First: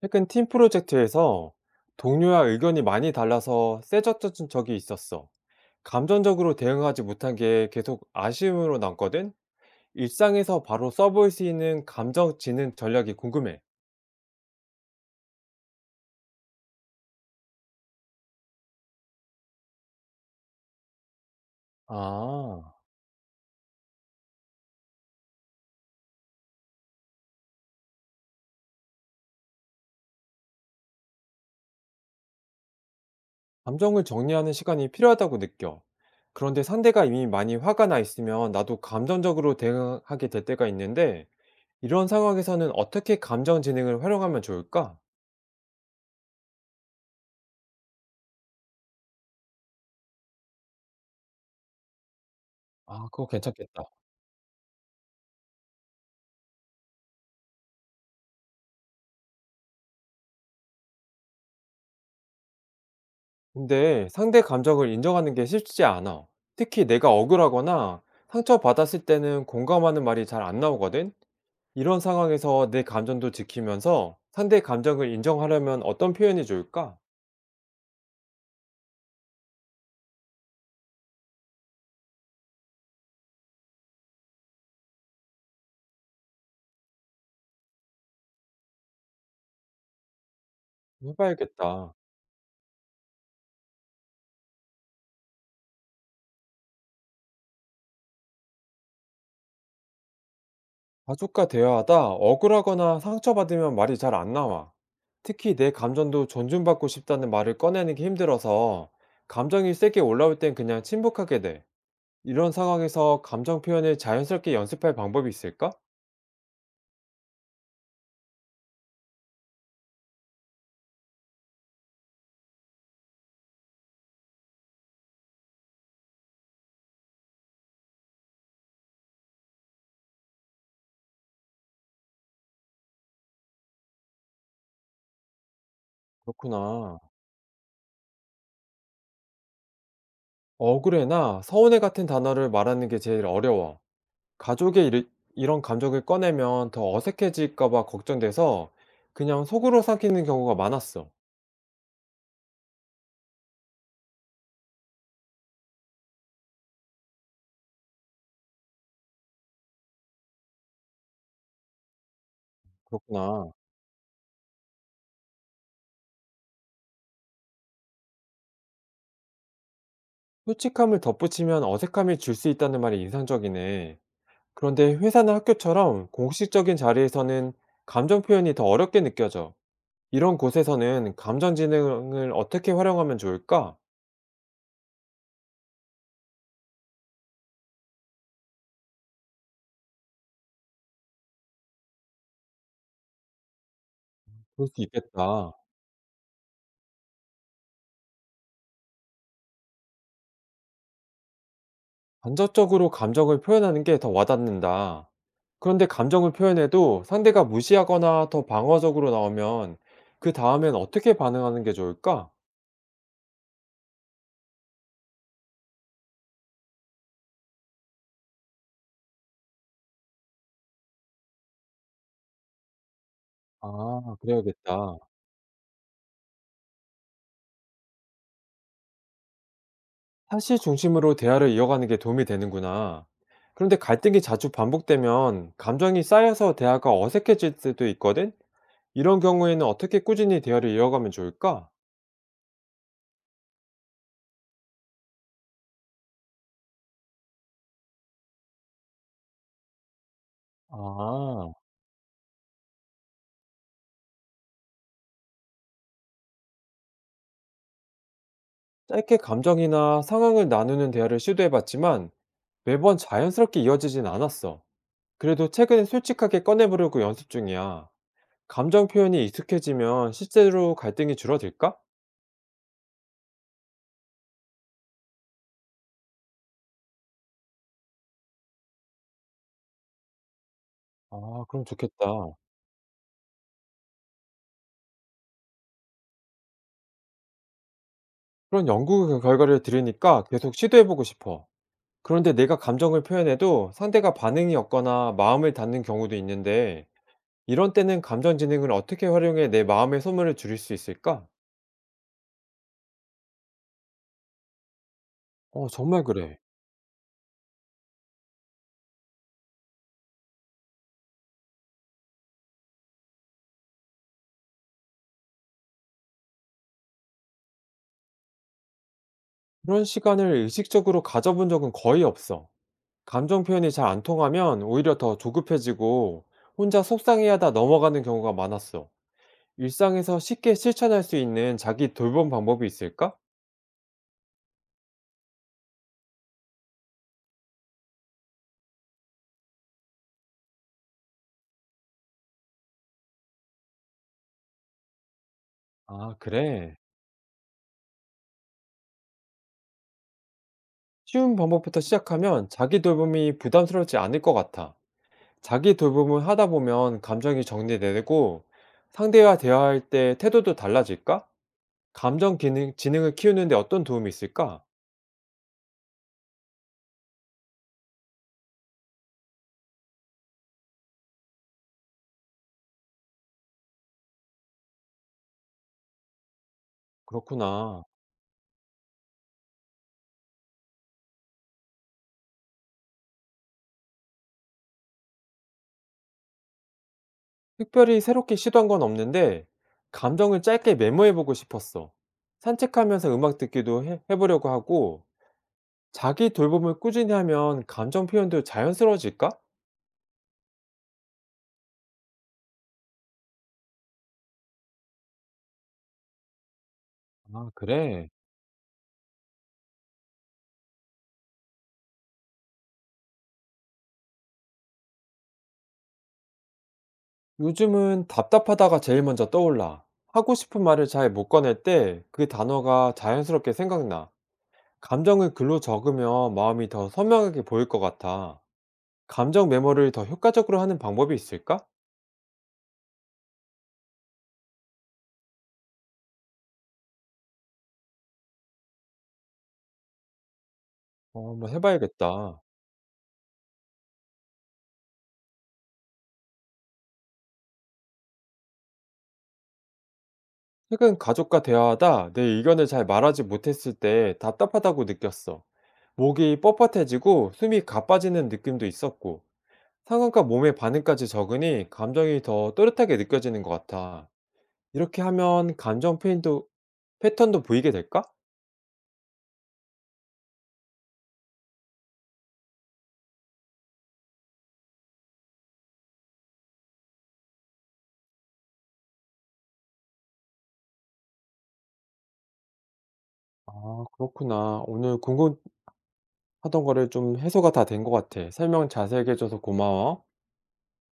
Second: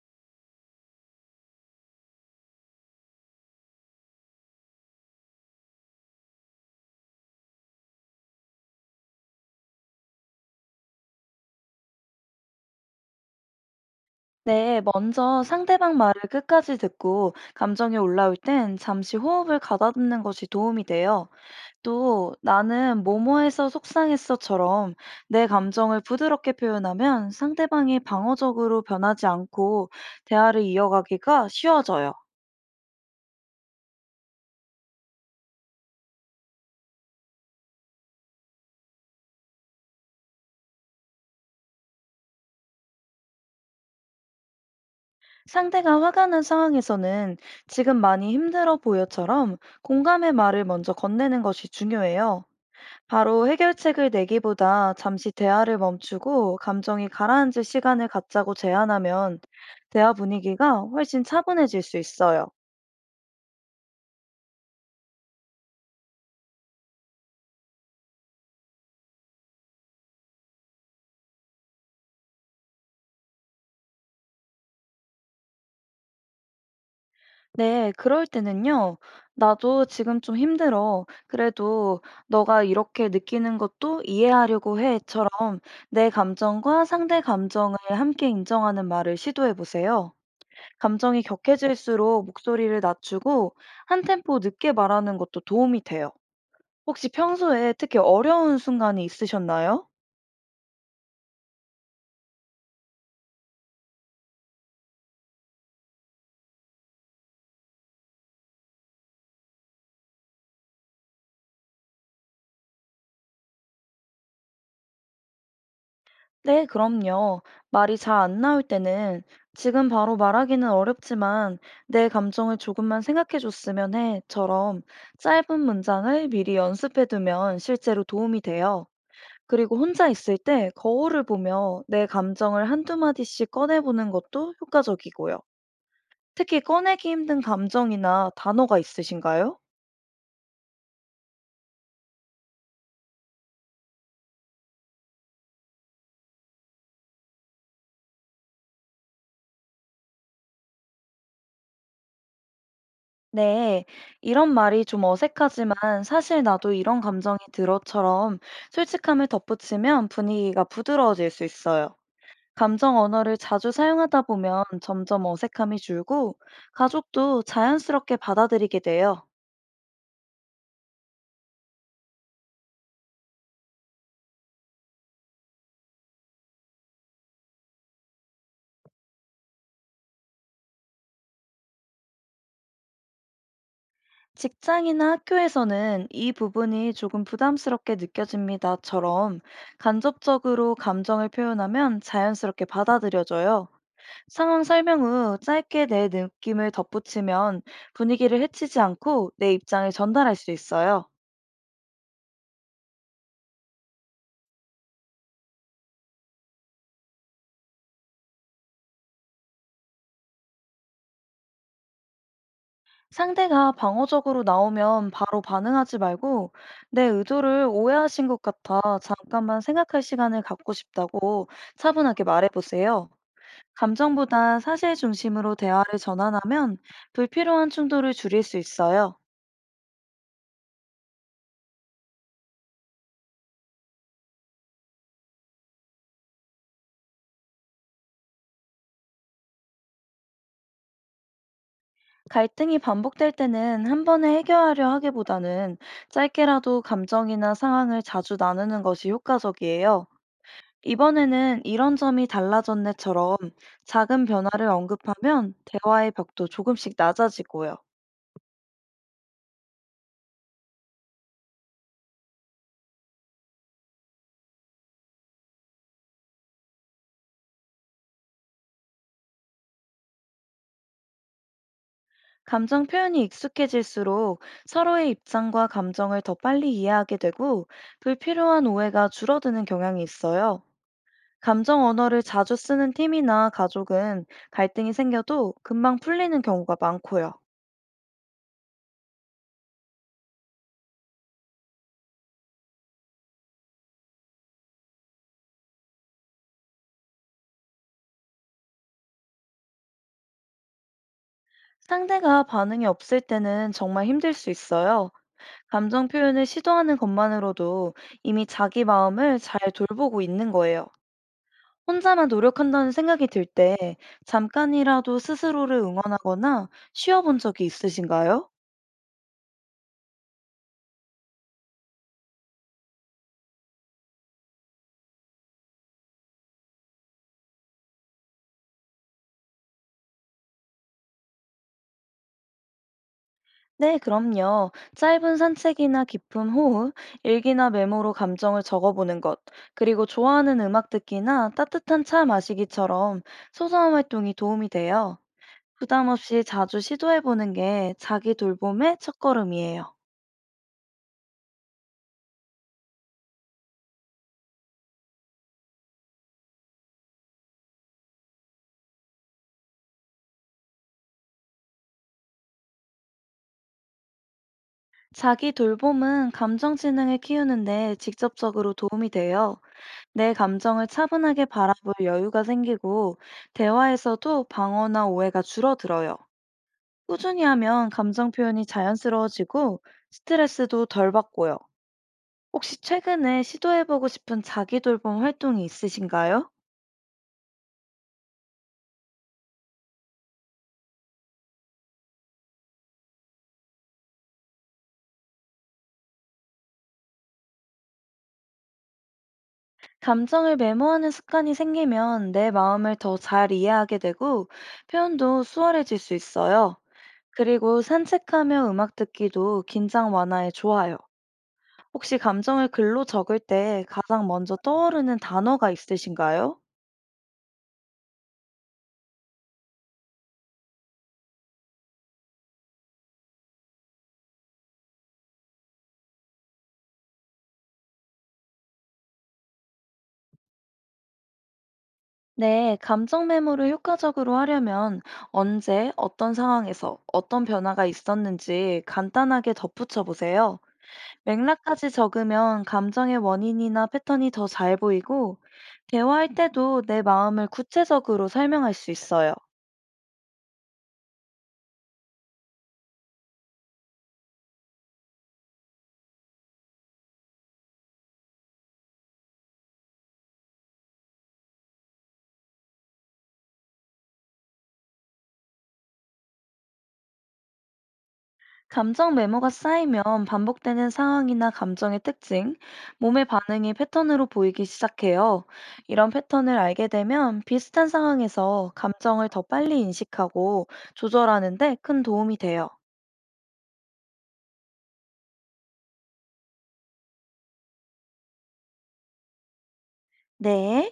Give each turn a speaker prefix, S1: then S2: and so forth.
S1: 최근 팀 프로젝트에서 동료와 의견이 많이 달라서 세졌던 적이 있었어. 감정적으로 대응하지 못한 게 계속 아쉬움으로 남거든? 일상에서 바로 써볼 수 있는 감정 지능 전략이 궁금해.
S2: 네, 먼저 상대방 말을 끝까지 듣고 감정이 올라올 땐 잠시 호흡을 가다듬는 것이 도움이 돼요. 또
S1: 아,
S2: 나는 뭐뭐해서 속상했어처럼 내 감정을 부드럽게 표현하면 상대방이 방어적으로 변하지 않고 대화를 이어가기가 쉬워져요.
S1: 감정을 정리하는 시간이 필요하다고 느껴. 그런데 상대가 이미 많이 화가 나 있으면 나도 감정적으로 대응하게 될 때가 있는데, 이런 상황에서는 어떻게 감정 지능을 활용하면 좋을까?
S2: 상대가 화가 난 상황에서는 지금 많이 힘들어 보여처럼 공감의 말을 먼저 건네는 것이 중요해요.
S1: 아, 그거
S2: 바로
S1: 괜찮겠다.
S2: 해결책을 내기보다 잠시 대화를 멈추고 감정이 가라앉을 시간을 갖자고 제안하면 대화 분위기가 훨씬 차분해질 수 있어요.
S1: 근데 상대 감정을 인정하는 게 쉽지 않아. 특히 내가 억울하거나 상처받았을 때는 공감하는 말이 잘 안 나오거든? 이런 상황에서 내 감정도 지키면서 상대 감정을 인정하려면 어떤 표현이 좋을까?
S2: 네, 그럴 때는요. 나도 지금 좀 힘들어. 그래도 너가 이렇게 느끼는 것도 이해하려고 해.처럼 내 감정과 상대 감정을 함께 인정하는 말을 시도해 보세요. 감정이
S1: 해봐야겠다.
S2: 격해질수록 목소리를 낮추고 한 템포 늦게 말하는 것도 도움이 돼요. 혹시 평소에 특히 어려운 순간이 있으셨나요?
S1: 가족과 대화하다 억울하거나 상처받으면 말이 잘 안 나와. 특히 내 감정도 존중받고 싶다는 말을 꺼내는 게 힘들어서 감정이 세게 올라올 땐 그냥 침묵하게 돼. 이런 상황에서 감정 표현을 자연스럽게 연습할 방법이 있을까?
S2: 네, 그럼요. 말이 잘 안 나올 때는 지금 바로 말하기는 어렵지만 내 감정을 조금만 생각해 줬으면 해처럼 짧은 문장을 미리 연습해 두면 실제로 도움이 돼요. 그리고 혼자 있을 때 거울을 보며 내 감정을 한두 마디씩 꺼내보는 것도 효과적이고요. 특히
S1: 그렇구나.
S2: 꺼내기 힘든 감정이나 단어가 있으신가요?
S1: 억울해나 서운해 같은 단어를 말하는 게 제일 어려워. 가족의 일- 이런 감정을 꺼내면 더 어색해질까 봐 걱정돼서 그냥 속으로 삼키는 경우가 많았어.
S2: 네, 이런 말이 좀 어색하지만 사실 나도 이런 감정이 들어처럼 솔직함을 덧붙이면 분위기가 부드러워질 수 있어요. 감정 언어를
S1: 그렇구나.
S2: 자주 사용하다 보면 점점 어색함이 줄고 가족도 자연스럽게 받아들이게 돼요.
S1: 솔직함을 덧붙이면 어색함이 줄 수 있다는 말이 인상적이네. 그런데 회사나 학교처럼 공식적인 자리에서는 감정 표현이 더 어렵게 느껴져. 이런 곳에서는 감정지능을 어떻게 활용하면 좋을까?
S2: 직장이나 학교에서는 이 부분이 조금 부담스럽게 느껴집니다처럼 간접적으로 감정을 표현하면 자연스럽게 받아들여져요. 상황
S1: 그럴 수
S2: 설명 후
S1: 있겠다.
S2: 짧게 내 느낌을 덧붙이면 분위기를 해치지 않고 내 입장을 전달할 수 있어요.
S1: 간접적으로 감정을 표현하는 게 더 와닿는다. 그런데 감정을 표현해도 상대가 무시하거나 더 방어적으로 나오면 그 다음엔 어떻게 반응하는 게 좋을까?
S2: 상대가 방어적으로 나오면 바로 반응하지 말고 내 의도를 오해하신 것 같아 잠깐만 생각할 시간을 갖고 싶다고 차분하게 말해보세요.
S1: 아,
S2: 감정보다 사실
S1: 그래야겠다.
S2: 중심으로 대화를 전환하면 불필요한 충돌을 줄일 수 있어요.
S1: 사실 중심으로 대화를 이어가는 게 도움이 되는구나. 그런데 갈등이 자주 반복되면 감정이 쌓여서 대화가 어색해질 때도 있거든? 이런 경우에는 어떻게 꾸준히 대화를 이어가면 좋을까?
S2: 갈등이 반복될 때는 한 번에 해결하려 하기보다는 짧게라도 감정이나 상황을 자주 나누는 것이 효과적이에요.
S1: 아,
S2: 이번에는 이런 점이 달라졌네처럼 작은 변화를 언급하면 대화의 벽도 조금씩 낮아지고요.
S1: 짧게 감정이나 상황을 나누는 대화를 시도해봤지만 매번 자연스럽게 이어지진 않았어. 그래도 최근에 솔직하게 꺼내보려고 연습 중이야. 감정 표현이 익숙해지면 실제로 갈등이 줄어들까?
S2: 감정 표현이 익숙해질수록 서로의 입장과 감정을 더 빨리 이해하게 되고 불필요한 오해가 줄어드는 경향이 있어요.
S1: 아, 그럼
S2: 감정
S1: 좋겠다.
S2: 언어를 자주 쓰는 팀이나 가족은 갈등이 생겨도 금방 풀리는 경우가 많고요.
S1: 그런 연구 결과를 들으니까 계속 시도해보고 싶어. 그런데 내가 감정을 표현해도 상대가 반응이 없거나 마음을 닫는 경우도 있는데, 이런 때는 감정지능을 어떻게 활용해 내 마음의 소문을 줄일 수 있을까?
S2: 상대가 반응이 없을 때는 정말 힘들 수 있어요.
S1: 어, 정말
S2: 감정
S1: 그래.
S2: 표현을 시도하는 것만으로도 이미 자기 마음을 잘 돌보고 있는 거예요. 혼자만 노력한다는 생각이 들 때 잠깐이라도 스스로를 응원하거나 쉬어본 적이 있으신가요?
S1: 그런 시간을 의식적으로 가져본 적은 거의 없어. 감정 표현이 잘 안 통하면 오히려 더 조급해지고 혼자 속상해하다 넘어가는 경우가 많았어. 일상에서 쉽게 실천할 수 있는 자기 돌봄 방법이 있을까?
S2: 네, 그럼요. 짧은 산책이나 깊은 호흡, 일기나 메모로 감정을 적어보는 것, 그리고 좋아하는 음악 듣기나 따뜻한 차 마시기처럼 소소한 활동이 도움이 돼요. 부담
S1: 아,
S2: 없이
S1: 그래.
S2: 자주 시도해 보는 게 자기 돌봄의 첫걸음이에요.
S1: 쉬운 방법부터 시작하면 자기 돌봄이 부담스럽지 않을 것 같아. 자기 돌봄을 하다 보면 감정이 정리되고 상대와 대화할 때 태도도 달라질까? 감정 기능, 지능을 키우는데 어떤 도움이 있을까?
S2: 자기 돌봄은 감정 지능을 키우는데 직접적으로 도움이 돼요. 내 감정을 차분하게 바라볼 여유가 생기고 대화에서도 방어나 오해가 줄어들어요. 꾸준히
S1: 그렇구나.
S2: 하면 감정 표현이 자연스러워지고 스트레스도 덜 받고요. 혹시 최근에 시도해 보고 싶은 자기 돌봄 활동이 있으신가요?
S1: 특별히 새롭게 시도한 건 없는데 감정을 짧게 메모해보고 싶었어. 산책하면서 음악 듣기도 해보려고 하고 자기 돌봄을 꾸준히 하면 감정 표현도 자연스러워질까?
S2: 감정을 메모하는 습관이 생기면 내 마음을 더 잘 이해하게 되고 표현도 수월해질 수 있어요.
S1: 아,
S2: 그리고
S1: 그래.
S2: 산책하며 음악 듣기도 긴장 완화에 좋아요. 혹시 감정을 글로 적을 때 가장 먼저 떠오르는 단어가 있으신가요?
S1: 요즘은 답답하다가 제일 먼저 떠올라. 하고 싶은 말을 잘 못 꺼낼 때 그 단어가 자연스럽게 생각나. 감정을 글로 적으면 마음이 더 선명하게 보일 것 같아. 감정 메모를 더 효과적으로 하는 방법이 있을까?
S2: 네, 감정 메모를 효과적으로 하려면 언제, 어떤 상황에서 어떤 변화가 있었는지 간단하게 덧붙여 보세요.
S1: 어, 한번
S2: 맥락까지
S1: 해봐야겠다.
S2: 적으면 감정의 원인이나 패턴이 더 잘 보이고, 대화할 때도 내 마음을 구체적으로 설명할 수 있어요.
S1: 최근 가족과 대화하다 내 의견을 잘 말하지 못했을 때 답답하다고 느꼈어. 목이 뻣뻣해지고 숨이 가빠지는 느낌도 있었고. 상황과 몸의 반응까지 적으니 감정이 더 또렷하게 느껴지는 것 같아. 이렇게 하면 감정 페인도, 패턴도 보이게 될까?
S2: 감정 메모가 쌓이면 반복되는 상황이나 감정의 특징, 몸의 반응이 패턴으로 보이기 시작해요. 이런 패턴을 알게 되면 비슷한 상황에서 감정을 더 빨리 인식하고 조절하는 데 큰 도움이 돼요.
S1: 아, 그렇구나. 오늘 궁금하던 거를 좀 해소가 다 된 것 같아. 설명 자세하게 해줘서 고마워.
S2: 네.